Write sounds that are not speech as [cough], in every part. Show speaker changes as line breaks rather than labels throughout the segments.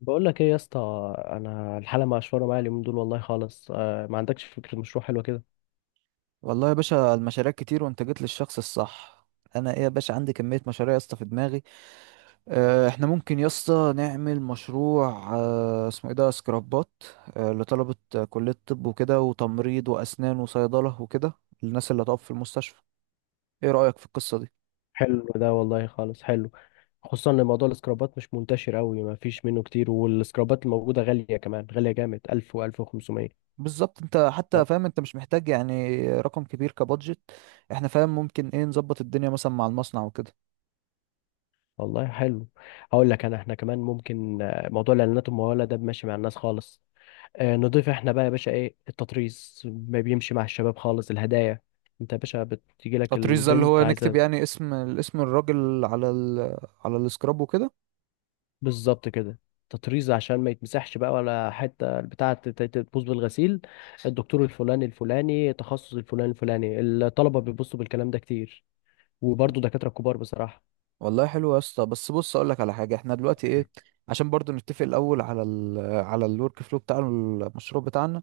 بقول لك ايه يا اسطى، انا الحاله مقشوره معايا اليومين دول والله خالص. ما عندكش فكره مشروع حلوه كده؟
والله يا باشا المشاريع كتير وانت جيت للشخص الصح. انا ايه يا باشا عندي كمية مشاريع يا اسطى في دماغي. اه احنا ممكن يا اسطى نعمل مشروع. اه اسمه ايه ده سكرابات. اه لطلبة، كلية طب وكده وتمريض واسنان وصيدلة وكده. الناس اللي هتقف في المستشفى. ايه رأيك في القصة دي؟
حلو ده والله، خالص حلو. خصوصا ان موضوع السكرابات مش منتشر قوي، ما فيش منه كتير، والسكرابات الموجوده غاليه، كمان غاليه جامد، 1000 و1500.
بالظبط، انت حتى فاهم انت مش محتاج يعني رقم كبير كبادجت. احنا فاهم ممكن ايه نظبط الدنيا مثلا مع المصنع وكده.
والله حلو. هقول لك انا، احنا كمان ممكن موضوع الاعلانات المموله ده ماشي مع الناس خالص. نضيف احنا بقى يا باشا ايه، التطريز ما بيمشي مع الشباب خالص، الهدايا. انت يا باشا بتيجي لك
تطريز ده اللي
البنت
هو نكتب
عايزه،
يعني اسم الراجل على على السكراب وكده.
بالظبط كده، تطريز عشان ما يتمسحش بقى ولا حته البتاعه تبوظ بالغسيل. الدكتور الفلاني الفلاني، تخصص الفلاني الفلاني، الطلبه بيبصوا بالكلام ده كتير، وبرضه دكاتره كبار بصراحه.
والله حلو يا اسطى، بس بص اقول لك على حاجه، احنا دلوقتي ايه؟
[laughs]
عشان برضو نتفق الاول على ال على الورك فلو بتاع المشروع بتاعنا.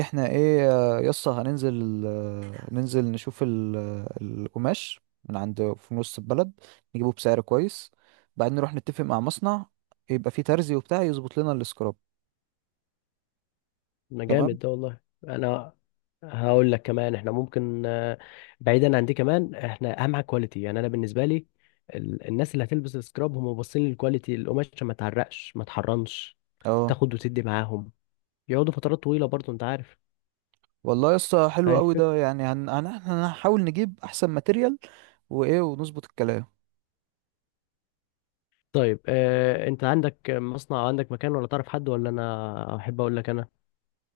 احنا ايه يا اسطى هننزل، ننزل نشوف القماش من عند في نص البلد. نجيبه بسعر كويس. بعدين نروح نتفق مع مصنع يبقى فيه ترزي وبتاع يظبط لنا السكراب.
ما
تمام.
جامد ده والله. انا هقول لك كمان، احنا ممكن، بعيدا عن دي، كمان احنا اهم حاجه كواليتي يعني انا بالنسبه لي. الناس اللي هتلبس السكراب هم باصين للكواليتي، القماش عشان ما تعرقش ما تحرنش،
اه
تاخد وتدي معاهم، يقعدوا فترات طويله برضه انت
والله يا اسطى حلو
عارف.
قوي ده، يعني هنحاول نجيب احسن ماتيريال وايه ونظبط الكلام.
طيب انت عندك مصنع او عندك مكان، ولا تعرف حد، ولا انا احب اقول لك انا؟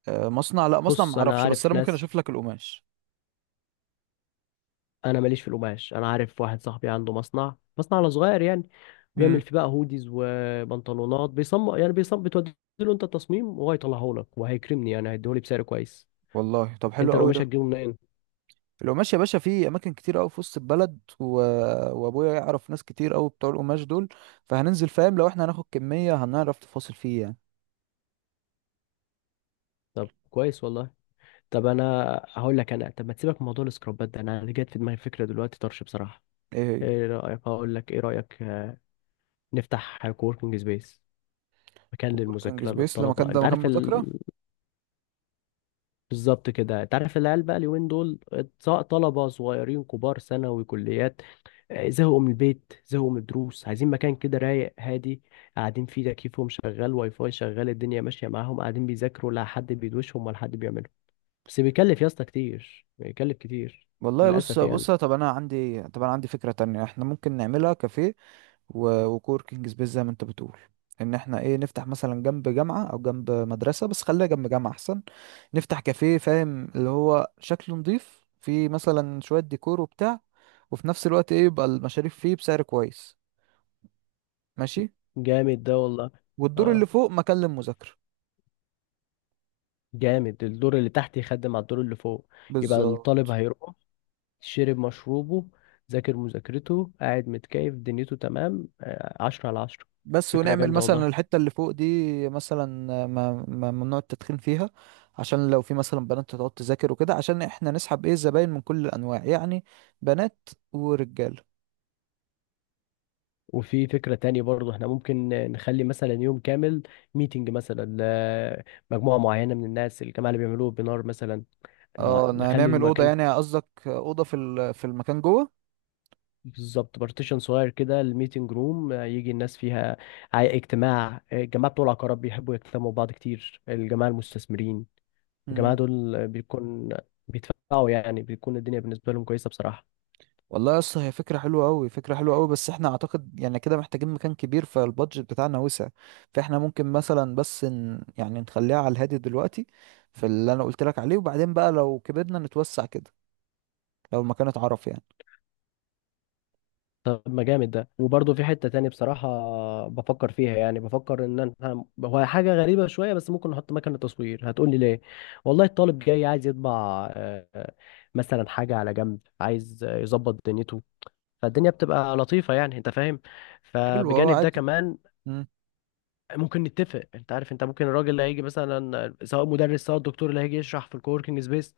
مصنع لا، مصنع
بص انا
معرفش، بس
عارف
انا ممكن
ناس،
اشوف لك القماش.
انا ماليش في القماش، انا عارف واحد صاحبي عنده مصنع على صغير يعني، بيعمل فيه بقى هوديز وبنطلونات، بيصمم يعني بيصمم، بتودي له انت التصميم وهو يطلعه لك، وهيكرمني يعني هيديهولي بسعر كويس.
والله طب حلو
انت
قوي
القماش
ده.
هتجيبه منين؟
لو ماشي يا باشا في اماكن كتير قوي في وسط البلد وابويا يعرف ناس كتير قوي بتوع القماش دول. فهننزل فاهم لو احنا هناخد كمية هنعرف تفاصل فيه يعني.
طب كويس والله. طب انا هقول لك انا، طب ما تسيبك من موضوع السكرابات ده، انا جت في دماغي فكره دلوقتي طرش بصراحه.
ايه هي؟
ايه رايك، اقول لك ايه رايك، نفتح كووركينج سبيس، مكان
كووركينج
للمذاكرة
سبيس
للطلبة
المكان ده
انت
مكان
عارف
مذاكرة؟
بالظبط كده. انت عارف العيال بقى اليومين دول، سواء طلبة صغيرين، كبار، ثانوي، كليات، زهقوا من البيت، زهقوا من الدروس، عايزين مكان كده رايق هادي، قاعدين فيه تكييفهم شغال، واي فاي شغال، الدنيا ماشية معاهم، قاعدين بيذاكروا، لا حد بيدوشهم ولا حد بيعمله. بس بيكلف يا اسطى كتير، بيكلف كتير
والله بص
للأسف يعني.
بص، طب انا عندي فكرة تانية، احنا ممكن نعملها كافيه وكوركينج سبيس زي ما انت بتقول. ان احنا ايه نفتح مثلا جنب جامعة او جنب مدرسة، بس خليها جنب جامعة احسن. نفتح كافيه فاهم اللي هو شكله نضيف، فيه مثلا شوية ديكور وبتاع. وفي نفس الوقت ايه يبقى المشاريب فيه بسعر كويس. ماشي.
جامد ده والله.
والدور اللي
اه
فوق مكان للمذاكرة.
جامد، الدور اللي تحت يخدم على الدور اللي فوق، يبقى
بالظبط.
الطالب هيروح، شرب مشروبه، ذاكر مذاكرته، قاعد متكيف، دنيته تمام، 10/10.
بس
فكرة
ونعمل
جامدة والله.
مثلا الحتة اللي فوق دي مثلا ممنوع التدخين فيها. عشان لو في مثلا بنات تقعد تذاكر وكده، عشان احنا نسحب ايه زباين من كل الانواع يعني، بنات ورجال.
وفي فكرة تانية برضه، احنا ممكن نخلي مثلا يوم كامل ميتنج، مثلا لمجموعة معينة من الناس، الجماعة اللي بيعملوه بنار مثلا، إنه
اه إن
نخلي
هنعمل اوضه،
المكان،
يعني قصدك اوضه في في المكان جوه.
بالظبط، بارتيشن صغير كده، الميتنج روم يجي الناس فيها. اجتماع، الجماعة بتوع العقارات بيحبوا يجتمعوا بعض كتير، الجماعة المستثمرين، الجماعة
امم.
دول بيكون بيدفعوا يعني، بيكون الدنيا بالنسبة لهم كويسة بصراحة.
والله يا اسطى هي فكره حلوه قوي، فكره حلوه قوي، بس احنا اعتقد يعني كده محتاجين مكان كبير، فالبادجت بتاعنا وسع. فاحنا ممكن مثلا بس يعني نخليها على الهادي دلوقتي في اللي انا قلت لك عليه، وبعدين بقى لو كبرنا نتوسع كده لو المكان اتعرف يعني.
طب ما جامد ده. وبرضه في حتة تاني بصراحة بفكر فيها، يعني بفكر ان انا، هو حاجة غريبة شوية بس، ممكن احط مكنة تصوير. هتقول لي ليه؟ والله الطالب جاي عايز يطبع، آه، آه، مثلا حاجة على جنب عايز يظبط دنيته، فالدنيا بتبقى لطيفة يعني انت فاهم.
حلو،
فبجانب ده
عادي.
كمان،
امم.
ممكن نتفق، انت عارف، انت ممكن الراجل اللي هيجي مثلا، سواء مدرس سواء الدكتور اللي هيجي يشرح في الكووركينج سبيس،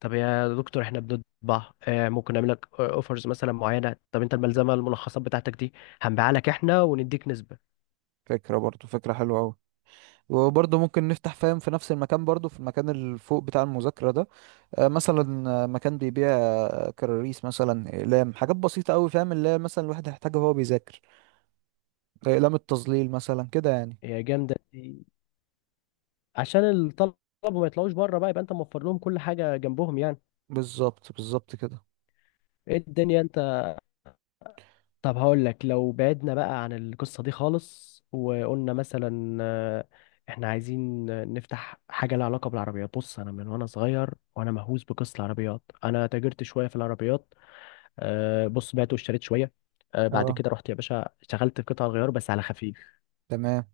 طب يا دكتور احنا بنطبع، ممكن نعمل لك اوفرز مثلا معينه، طب انت الملزمه، الملخصات بتاعتك دي هنبيعها لك احنا ونديك نسبه.
فكره حلوه قوي. وبرضه ممكن نفتح فاهم في نفس المكان، برضه في المكان اللي فوق بتاع المذاكرة ده، مثلا مكان بيبيع كراريس مثلا اقلام، حاجات بسيطه قوي فاهم اللي هي مثلا الواحد هيحتاجها وهو بيذاكر، اقلام التظليل مثلا كده يعني.
يا جامده دي. عشان الطلبه ما يطلعوش بره بقى، يبقى انت موفر لهم كل حاجه جنبهم يعني.
بالظبط بالظبط كده.
ايه الدنيا انت. طب هقول لك، لو بعدنا بقى عن القصه دي خالص، وقلنا مثلا احنا عايزين نفتح حاجه لها علاقه بالعربيات. بص انا من وانا صغير وانا مهووس بقصه العربيات، انا تاجرت شويه في العربيات، بص بعت واشتريت شويه، بعد
اه
كده رحت يا باشا اشتغلت في قطع الغيار بس على خفيف.
تمام.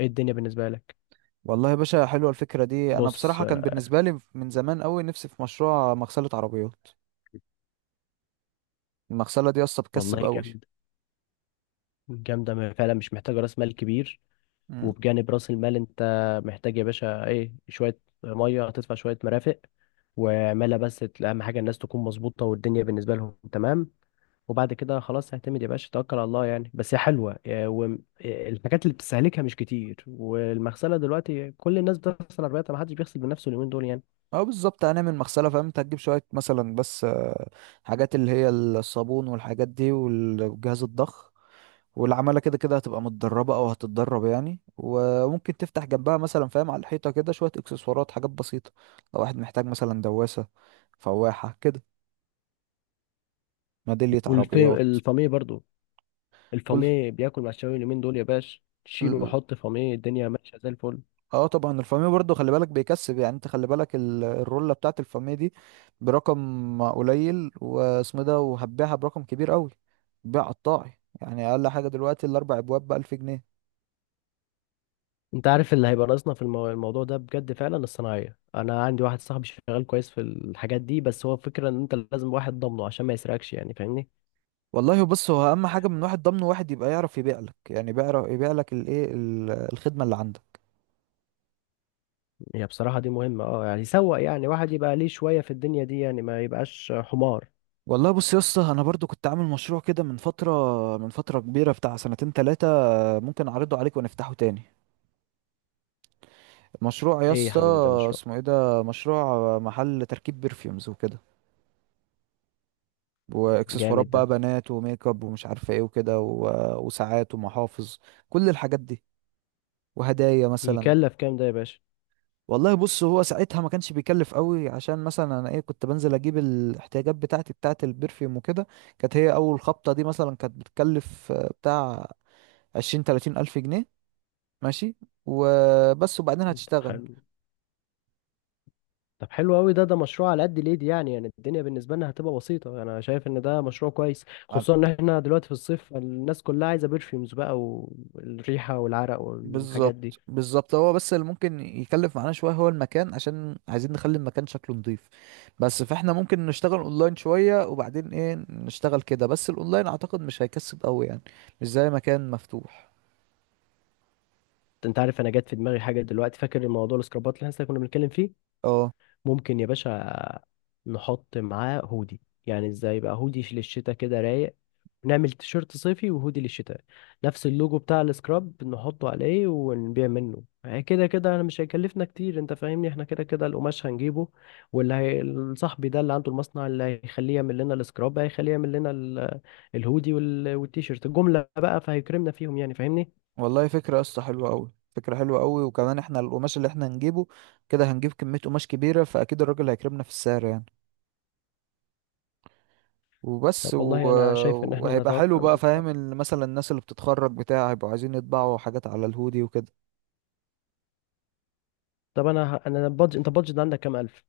ايه الدنيا بالنسبه لك؟
والله يا باشا حلوه الفكره دي، انا
بص
بصراحه كان بالنسبه لي من زمان قوي نفسي في مشروع مغسله عربيات. المغسله دي اصلا
والله
بتكسب قوي.
جامد، جامده، فعلا مش محتاجه راس مال كبير.
امم.
وبجانب راس المال انت محتاج يا باشا ايه، شويه ميه هتدفع، شويه مرافق، واعملها بس اهم حاجه الناس تكون مظبوطه والدنيا بالنسبه لهم تمام، وبعد كده خلاص اعتمد يا باشا، توكل على الله يعني، بس هي حلوه. والحاجات اللي بتستهلكها مش كتير، والمغسله دلوقتي كل الناس بتغسل عربيات، ما حدش بيغسل بنفسه اليومين دول يعني.
اه، بالظبط، هنعمل مغسله فاهم، انت هتجيب شويه مثلا بس حاجات اللي هي الصابون والحاجات دي والجهاز الضخ. والعمالة كده كده هتبقى متدربة أو هتتدرب يعني. وممكن تفتح جنبها مثلا فاهم على الحيطة كده شوية إكسسوارات، حاجات بسيطة. لو واحد محتاج مثلا دواسة، فواحة كده، ميدالية عربيات.
والفاميه برضو،
وال...
الفاميه بياكل مع الشاوي اليومين دول يا باش، شيل
ال-
وحط فاميه الدنيا ماشيه زي الفل.
اه طبعا الفاميه برضو خلي بالك بيكسب يعني، انت خلي بالك الرولة بتاعت الفاميه دي برقم قليل واسمه ده وهتبيعها برقم كبير قوي. بيع قطاعي يعني اقل حاجة دلوقتي الاربع ابواب بألف جنيه.
انت عارف اللي هيبقى ناقصنا في الموضوع ده بجد فعلا، الصناعيه. انا عندي واحد صاحبي شغال كويس في الحاجات دي، بس هو الفكره ان انت لازم واحد ضامنه عشان ما يسرقكش يعني فاهمني.
والله بص هو اهم حاجه من واحد ضمن واحد يبقى يعرف يبيع لك، يعني بيعرف يبيع لك الايه الخدمه اللي عندك.
هي بصراحه دي مهمه، اه يعني يسوق يعني، واحد يبقى ليه شويه في الدنيا دي يعني، ما يبقاش حمار.
والله بص يا اسطى انا برضو كنت عامل مشروع كده من فتره، من فتره كبيره، بتاع سنتين تلاتة. ممكن اعرضه عليك ونفتحه تاني. مشروع يا
ايه يا
اسطى
حبيبي يا مشروع.
اسمه ايه ده؟ مشروع محل تركيب برفيومز وكده واكسسوارات
جامد
بقى
ده.
بنات وميك اب ومش عارفه ايه وكده وساعات ومحافظ، كل الحاجات دي، وهدايا مثلا.
يكلف كام ده يا باشا؟
والله بص هو ساعتها ما كانش بيكلف قوي، عشان مثلا انا ايه كنت بنزل اجيب الاحتياجات بتاعتي بتاعت البرفيوم وكده. كانت هي اول خبطة دي مثلا كانت بتكلف بتاع 20 30 ألف جنيه ماشي وبس، وبعدين هتشتغل.
حلو. طب حلو قوي ده، ده مشروع على قد الايد يعني الدنيا بالنسبه لنا هتبقى بسيطه. انا شايف ان ده مشروع كويس،
على-
خصوصا ان احنا دلوقتي في الصيف، الناس كلها عايزه برفيومز بقى، والريحه والعرق والحاجات دي.
بالظبط بالظبط، هو بس اللي ممكن يكلف معانا شوية هو المكان عشان عايزين نخلي المكان شكله نضيف. بس فاحنا ممكن نشتغل اونلاين شوية وبعدين ايه نشتغل كده، بس الاونلاين اعتقد مش هيكسب قوي يعني، مش زي مكان مفتوح.
انت عارف انا جات في دماغي حاجه دلوقتي، فاكر الموضوع السكرابات اللي احنا كنا بنتكلم فيه؟
اه،
ممكن يا باشا نحط معاه هودي، يعني ازاي بقى، هودي للشتاء كده رايق، نعمل تيشيرت صيفي وهودي للشتاء، نفس اللوجو بتاع السكراب نحطه عليه ونبيع منه يعني. كده كده انا مش هيكلفنا كتير، انت فاهمني، احنا كده كده القماش هنجيبه، واللي هي صاحبي ده اللي عنده المصنع، اللي هيخليه يعمل لنا السكراب، هيخليه يعمل لنا الهودي والتيشيرت جملة بقى، فهيكرمنا فيهم يعني فاهمني.
والله فكرة يا اسطى حلوة أوي، فكرة حلوة أوي. وكمان احنا القماش اللي احنا هنجيبه كده هنجيب كمية قماش كبيرة فأكيد الراجل هيكرمنا في السعر يعني،
طب
وبس
والله انا شايف ان احنا
وهيبقى حلو
نتوكل على
بقى
الله.
فاهم مثلا الناس اللي بتتخرج بتاع هيبقوا عايزين يطبعوا حاجات على الهودي وكده.
طب انا انا انت بادجت عندك كام الف؟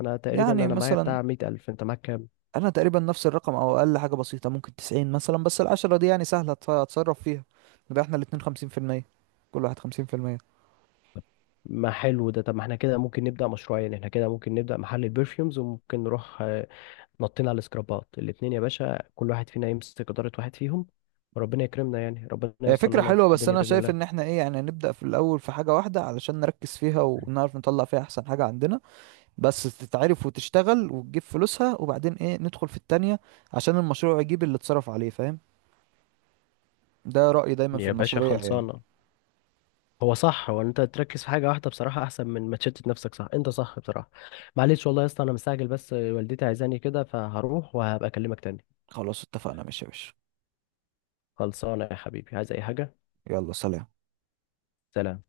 انا تقريبا
يعني
انا معايا
مثلا
بتاع 100 ألف، انت معاك كام؟
أنا تقريبا نفس الرقم أو أقل حاجة بسيطة ممكن 90 مثلا، بس 10 دي يعني سهلة أتصرف فيها. نبقى احنا الاتنين 50%، كل واحد 50%.
ما حلو ده. طب ما احنا كده ممكن نبدأ مشروعين، احنا كده ممكن نبدأ محل البرفيومز، وممكن نروح نطينا على السكرابات الاتنين يا باشا، كل واحد فينا يمسك إدارة واحد فيهم، وربنا يكرمنا يعني، ربنا
هي
يوصل
فكرة
لنا
حلوة،
في
بس
الدنيا
أنا
بإذن
شايف إن
الله.
احنا إيه يعني نبدأ في الأول في حاجة واحدة علشان نركز فيها ونعرف نطلع فيها أحسن حاجة عندنا. بس تتعرف وتشتغل وتجيب فلوسها، وبعدين ايه ندخل في التانية عشان المشروع يجيب اللي اتصرف عليه فاهم. ده رأيي دايما في
يا باشا
المشاريع يعني.
خلصانة. هو صح، هو انت تركز في حاجة واحدة بصراحة احسن من ما تشتت نفسك، صح انت، صح بصراحة. معلش والله يا اسطى انا مستعجل، بس والدتي عايزاني كده، فهروح وهبقى اكلمك تاني.
خلاص اتفقنا ماشي يا باشا.
خلصانة يا حبيبي، عايز اي حاجة؟
يلا سلام.
سلام.